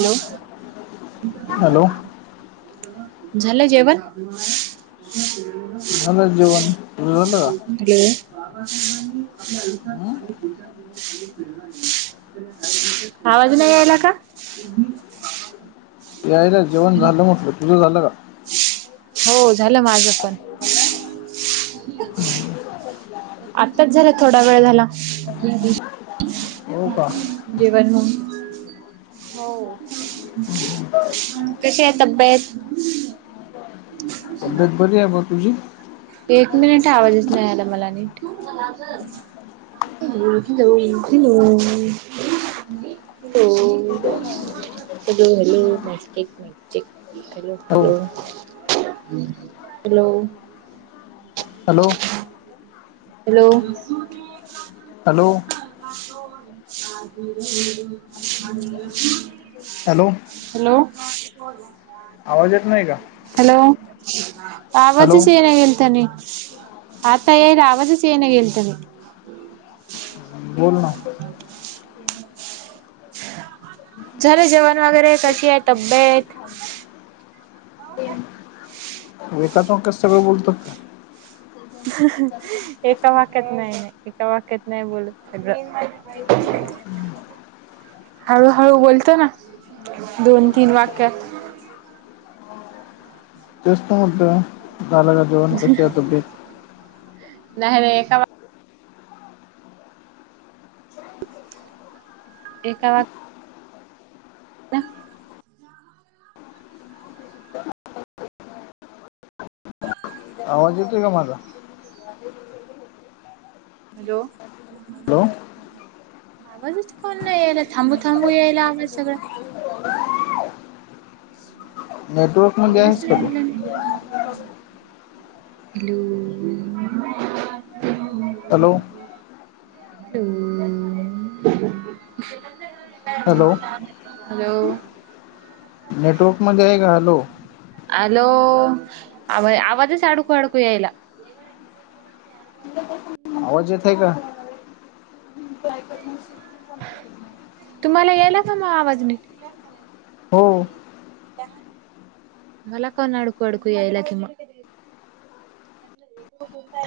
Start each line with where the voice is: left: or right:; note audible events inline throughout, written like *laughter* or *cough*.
right: Hello.
left: Hello
right: झालं जेवण?
left: झालं जेवण तुझ झालं?
right: बाबासाहेबांनी आपल्या
left: हं?
right: आयुष्यात अनेक विचार केले आणि प्रेरणा दिल्या आवाज नाही यायला का?
left: यायला जेवण झालं म्हटलं तुझं झालं का?
right: हो झालं माझं पण.
left: *unintelligible*
right: आताच झाला थोडा वेळ झाला.
left: हो का
right: जेवण मग हो कशी आहे तब्येत?
left: तब्येत बरी आहे बुवा तुझी?
right: एक मिनिट आवाजच नाही आला मला नीट hello hello hello hello hello mic check mic check hello
left: हो
right: hello hello.
left: Hello.
right: Hello.
left: Hello.
right: *unintelligible*
left: Hello.
right: Hello
left: आवाज येत नाही का
right: हॅलो.
left: हॅलो
right: आवाजच येईना गेलता नीट आता येईला आवाजच येईना गेलता नीट
left: बोलना
right: झालं जेवण वगैरे कशी आहे तब्येत?
left: तीन. *unintelligible* एकाच वाक्यात सगळं बोलतो काय?
right: एका वाक्यात नाही नाही एका वाक्यात नाही बोलत सगळं हळूहळू बोलतो ना दोन तीन वाक्यात
left: तेस्त मोठं झाल का जीवन कशीतो बी
right: नाही रे एका वा एका वा *unintelligible*
left: आवाज येतो आहे का माझा
right: हॅलो!
left: हॅलो
right: आवाजच कोण नाही यायला थांबू थांबू यायला आवाज सगळा.
left: Network.
right: *unintelligible*
left: Hello
right: *unintelligible* to *unintelligible*
left: hello!
right: Hello!
left: Network मध्ये आहे का हॅलो.
right: हॅलो आ आवाजच अडकू अडकू यायला.
left: *unintelligible* आवाज येतय का? काय कर नस.
right: तुम्हाला याला का मग आवाज निघ.
left: हो.
right: मला कोण अडकू अडकू यायला कि म.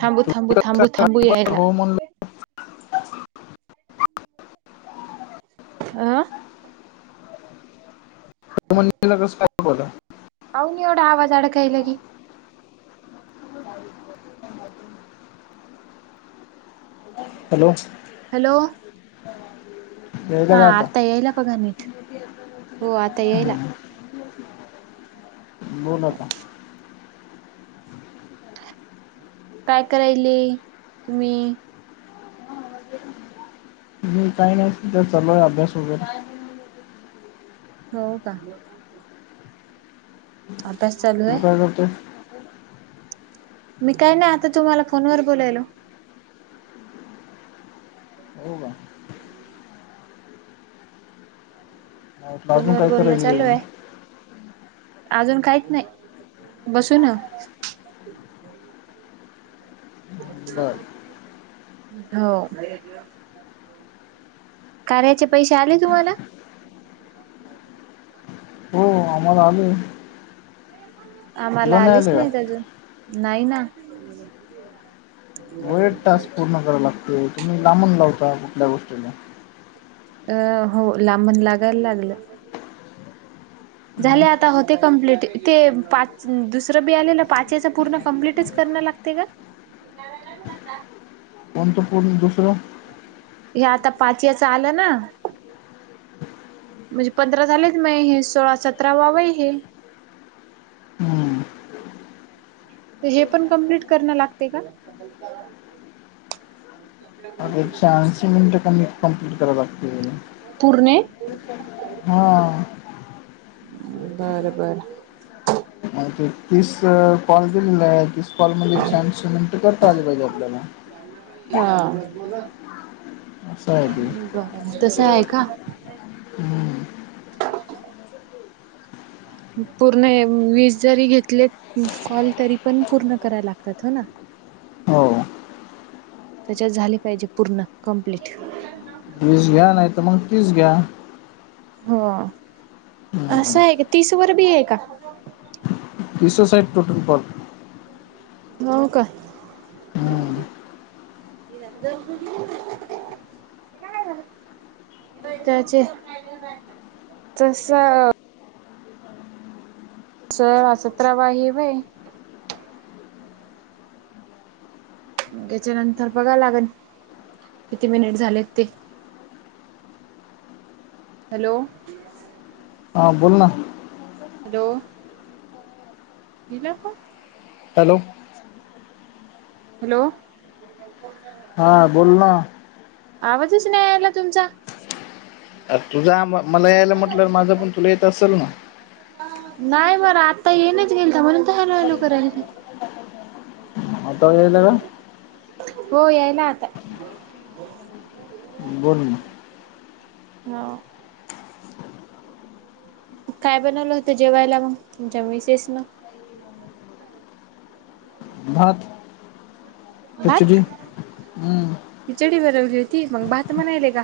right: थांबू थांबू थांबू थांबू येयला.
left: हो म्हणलं
right: *inaudible* *inaudible*
left: *unintelligible*
right: काऊन एवढा आवाज अडाकायला की.
left: हॅलो!
right: हॅलो!
left: यायला
right: हा
left: का
right: आता यायला बघा नीट हो आता यायला.
left: बोल
right: *inaudible*
left: आता
right: काय करायले तुम्ही?
left: ह का नाही. तर चलोय अभ्यास वगैरे.
right: हो का. आभस चालू आहे.
left: *unintelligible*
right: मी काय नाही आता तुम्हाला फोनवर बोलायलो.
left: हो का
right: *inaudible*
left: मला वाटलं
right: फोन
left: अजून
right: व
left: काय
right: बोलणं
left: करायची
right: चालू आहे.
left: पाहिजे
right: अजून काहीच नाही बसू ना.
left: बर
right: हो. कार्याचे पैसे आले तुम्हाला?
left: आम्हा आले.
right: आम्हाला
left: तुला
right: आलेच
left: आले का
right: नाही अजून नाही ना.
left: वेळट टास्क पूर्ण कराव लागते तुम्ही लांबून लावता कुठल्या गोष्टीला.
right: अ हो लांबण लागायला लागलं.
left: मग
right: झाले आता होते कंप्लीट ते पाच दुसरं बी आलेलं पाच याचा पूर्ण कम्प्लीटच. कर लागते का. *unintelligible*
left: *unintelligible*
right: हे आता पाचयाच आलं ना. म्हणजे पंधरा झालेच म हे सोळा सतरा वावा हे.
left: हम्म.
right: अच्छा. तर हे पण कंप्लीट करणं लागते का. ह.
left: मग एकशे ऐंशी मिनट क कम्प्लीट कराव लागते.
right: पुरणे.
left: हा.
right: बर बर.
left: ते तीस कॉल केलेला तीस. कॉलमली स सिमेंट करता आले पाहिजे आपल्याला.
right: हा
left: असं आहे ते
right: बर तस आहे का?
left: हम्म.
right: पूर्ण वीस जरी घेतले कॉल तरी पण पूर्ण करायला लागतात हो ना.
left: हो.
right: त्याच्यात झाले पाहिजे पूर्ण कंप्लीट.
left: वीस घ्या नाही तर मग तीस घ्या.
right: हो
left: हम्म
right: असं आहे क तीसवर बी आहे का.
left: विसोसईड टोटून पॉट.
right: हो का.
left: हम्म
right: ये जा. त्याचं तस अस असत्रवा हे वय. त्याच्या नंतर बघा लागेल किती मिनिट झालेत ते. हॅलो.
left: हां बोल ना.
right: हॅलो कला.
left: हॅलो.
right: हॅलो.
left: हा बोल ना.
right: आवाजच नाही्या आला तुमचा.
left: तुझा आ मला यायला म्हटलं माझं पण तुला येत असेल ना.
right: नाही मला आता येईनाच झालता म्हणून तर हॅलो हॅलो करतीये.
left: आता येईला ना.
right: हो यायला आता.
left: बोल.
right: हा. काय बनवलं होतं जेवायला मग तुमच्या मिसेस न. अच्छा.
left: भात
right: भात
left: खिचडी हम्.
right: खिचडी बनवली होती मग भात बनवला का?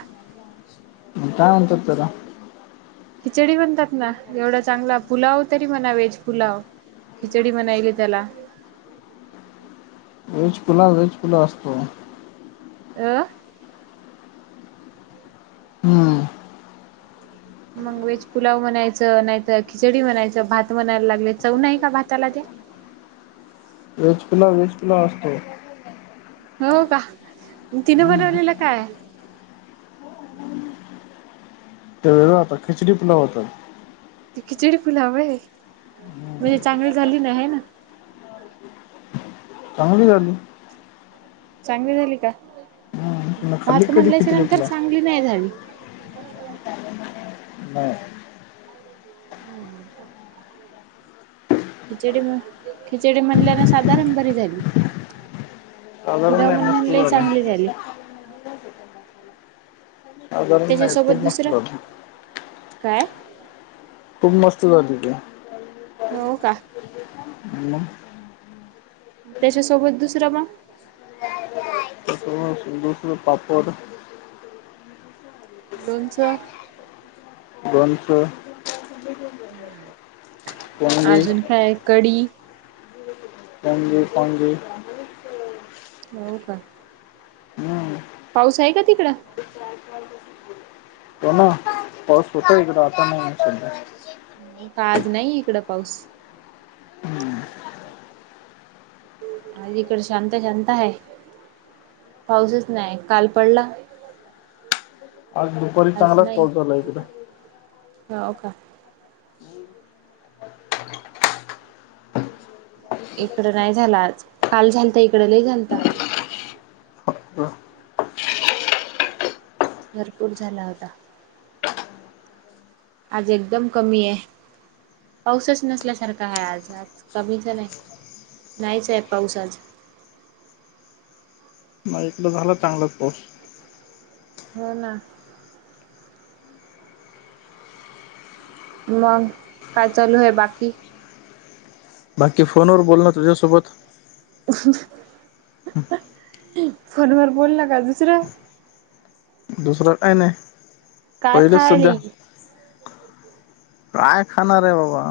left: म काय म्हणतात तर.
right: खिचडी बणतात ना एवढा चांगला पुलाव तरी म्हणा वेज पुलाव. खिचडी म्हनायली त्याला.
left: व्हेज पुलाव, व्हेज पुलाव असतो.
right: *unintelligible*
left: हम्म.
right: मग वेज पुलाव म्हणायचं नाहीतर खिचडी म्हनायचं भात म्हनायला लागले चव नाही आहे का भाताला ते.
left: वेज कुला वेजपुला असतो.
right: हो का तिनं
left: हम्म
right: बनवलेलं काय.
left: त्या वेळ आता खिचडी पुुलाव होतात.
right: ती खिचडी फुलाव आहे म्हणजे चांगली झाली ना आहे ना.
left: चांगली झाली.
right: चांगली झाली का
left: हम्म तुला खाल्ली
right: भात
left: कधी
right: म्हणल्याच्या
left: खिचडी
right: नंतर
left: तुला
right: चांगली नाही झाली.
left: *unintelligible* *unintelligible*
right: हम्म. खिचडी खिचडी म्हणल्याला साधारण बरी झाली.
left: साधारण
right: पुला
left: नाही मस्त
right: म्हला चांगली झाली.
left: साधारण नाही
right: त्याच्यासोबत
left: खूप
right: दुसरं
left: मस्त.
right: काय?
left: खूप मस्त झाले.
right: हो का.
left: *unintelligible*
right: त्याच्यासोबत दुसरा मग.
left: *unintelligible* पापड.
right: लोणचं.
left: दोनस.
right: हम्म
left: पोंगे
right: अजून काय आहे कडी.
left: पजे पणजे
right: हो का. पाऊस आहे का तिकडं.
left: य *unintelligible* ते ना पाऊस होतोय एकदा आता नाही सध्या.
right: आज नाही इकड पाऊस.
left: हम्म
right: आज इकड शांत शांत आहे पाऊसच नाही काल पडला.
left: आज दुपारी चांगलाच पाऊस झाला एककदा.
right: ह का. इकडं नाही झाला आज काल झाल तर इकडं ल झालता.
left: ब-
right: भरपूर झाला होता. आज एकदम कमी आहे. पाऊसच नसल्यासारखा आहे आज आज कमीच नाही नाहीच आहे पाऊस आज.
left: मग एकडं झालं चांगलंच पोर्स.
right: हो ना. मग का चालू आहे बाकी.
left: बाकी फोनवर बोल ना तुझ्यासोबत.
right: ह *unintelligible* फोनवर बोलला का दुसरं.
left: दुसरं काही नाही
right: काय
left: पहिलेच सध्या.
right: खायली
left: प्रय खान र आहे बाबा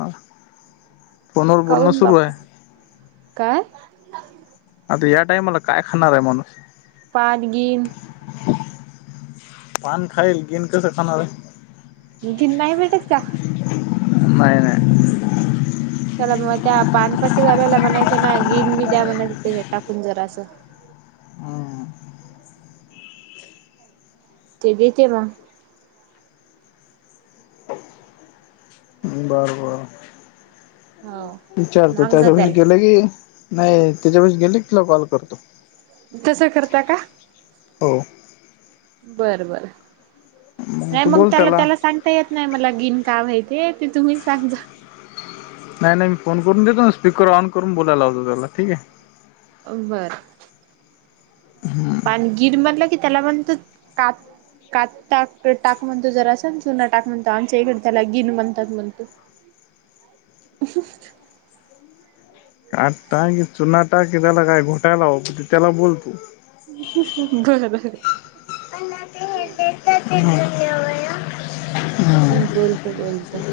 left: फोनवर बोलणं
right: काऊन
left: सुरू आहे
right: बा्पा काय
left: आता या टाइमाला काय खाणार आहे माणूस
right: पाातगन
left: पान खाईल गेन कसं खाणार आहे
right: गिन नाही भेटत का
left: नाही नाही
right: त्याला मग त्या पानपाट्टी वाल्याला म्हणायचं ना गिन बी द्या म्हणायचं त्याच्यात टाकून जरासं
left: हम्म
right: ते देते मग
left: बरं बरं
right: हो
left: विचारतो
right: मांग जा
left: त्याच्यापे
right: त्याला
left: गेले की नाही त्याच्याप गेले तिला कॉल करतो
right: तसं करता का
left: हो
right: बर बर नाही मग त्याला त्याला सांग ते येत नाही मला गिन काम हाय ते तुम्हीच सांगजा
left: नाही नाही मी फोन करून देतो ना स्पिकर ऑन करून बोलायला होतो त्याला ठीक आहे
right: बरं पाणगीर म्हणलं की त्याला म्हणत काप कात टाक टाक म्हणतो जरास चुना टाक म्हणतो आमच्या इकडे त्याला गिन म्हणतात म्हणतो असचं
left: कात टाक की चुना टाक त्याला काय घोटाया लावतो ते त्याला बोलतो.
right: बरर
left: अ ना ते हते हम् हम *inaudible*
right: हम् बोलते बोलता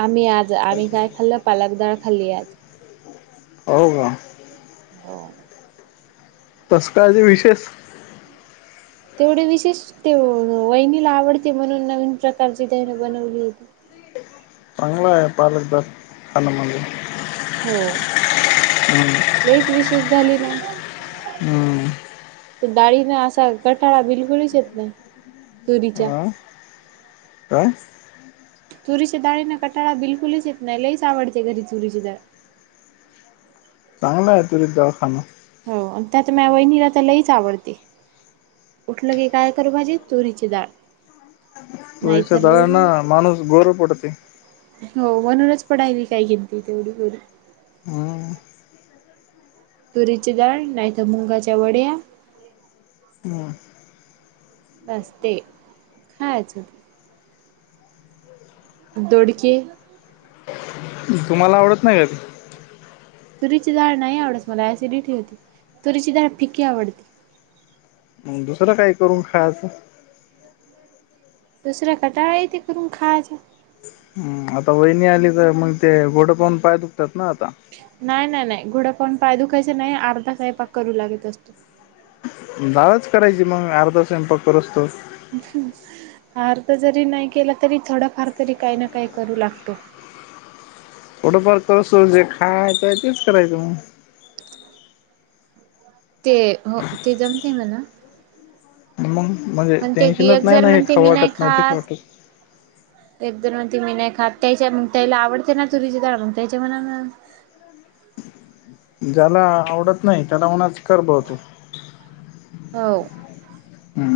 right: आम्ही आज आम्ही काय खाल्ल पालकदाळ खाल्ली आज
left: हो का
right: हो
left: तस काय ते विशेष
right: तेवढे विशेष ते वहिनीला आवडते म्हणून नवीन प्रकारची तैनं बनवली होती
left: चांंगला पालक बस खाणं म्हणजे
right: हो लईच विशेष झाली ना आज
left: हम
right: ते डाळीना असा गठाळा बिलकुलच येत नाही तुरीच्या
left: अ काय
right: तुरीच्या डाळीने कटाळा बिलकुलच येत नाही लईच आवडते घरी तुरीची डाळ
left: आनला तुलेच दवाखाना
right: हो त्यात माह्या वहिनीला त लईच आवडते. उठलं की काय करू भाजी तुरीची डाळ
left: तुरीच्या
right: नाहीतर
left: डाळना माणूस गोर पडते.
right: हो म्हणूनच पडायली काय कीतीॅ तेवढी गोरी
left: हम्म
right: तुरीची डाळ नाहीतर मुंगाच्या वड्या
left: हम
right: बास ते खायाच दोडके
left: तुम्हाला आवडत नाही कधी.
right: तुरीची डाळ नाही आवडत मला ऍसिडिटी होते तुरीची डाळ फिक्की आवडते.
left: दुसरं काही करून खायचं.
right: दुसऱ्या कटाळा तेे करून खायचा.
left: आता वहिनी आली तर मग ते घोडं पाहून पाय दुखतात ना आता.
right: नाही नाही नाही घोडपाहुन पाय दुखायच नाही अर्ध सैपाक पाक करू लागत असतो.
left: दालच करायची मग अर्धा स्वयंपाक करूस पर्यंत.
right: फार तर जरी नाही केला तरी थोडाफार तरी काही ना काही करू लागतो.
left: थोडंफार करसोतर जे खायाचे आहे तेच करायचं मग.
right: ते हो ते जमते मणा.
left: आणि मग मग.
right: म्हण तेयक जर म्हणते मी नाही
left: खाऊ
right: खास.
left: वाटत
right: एकदर मग ती मी नाही खात त्याच्याग त्याला आवडते ना तुरीचे ड मग त्याच्या मना ना.
left: ज्याला आवडत नाही त्याला म्हणाच कर बघ.
right: होव.
left: हम.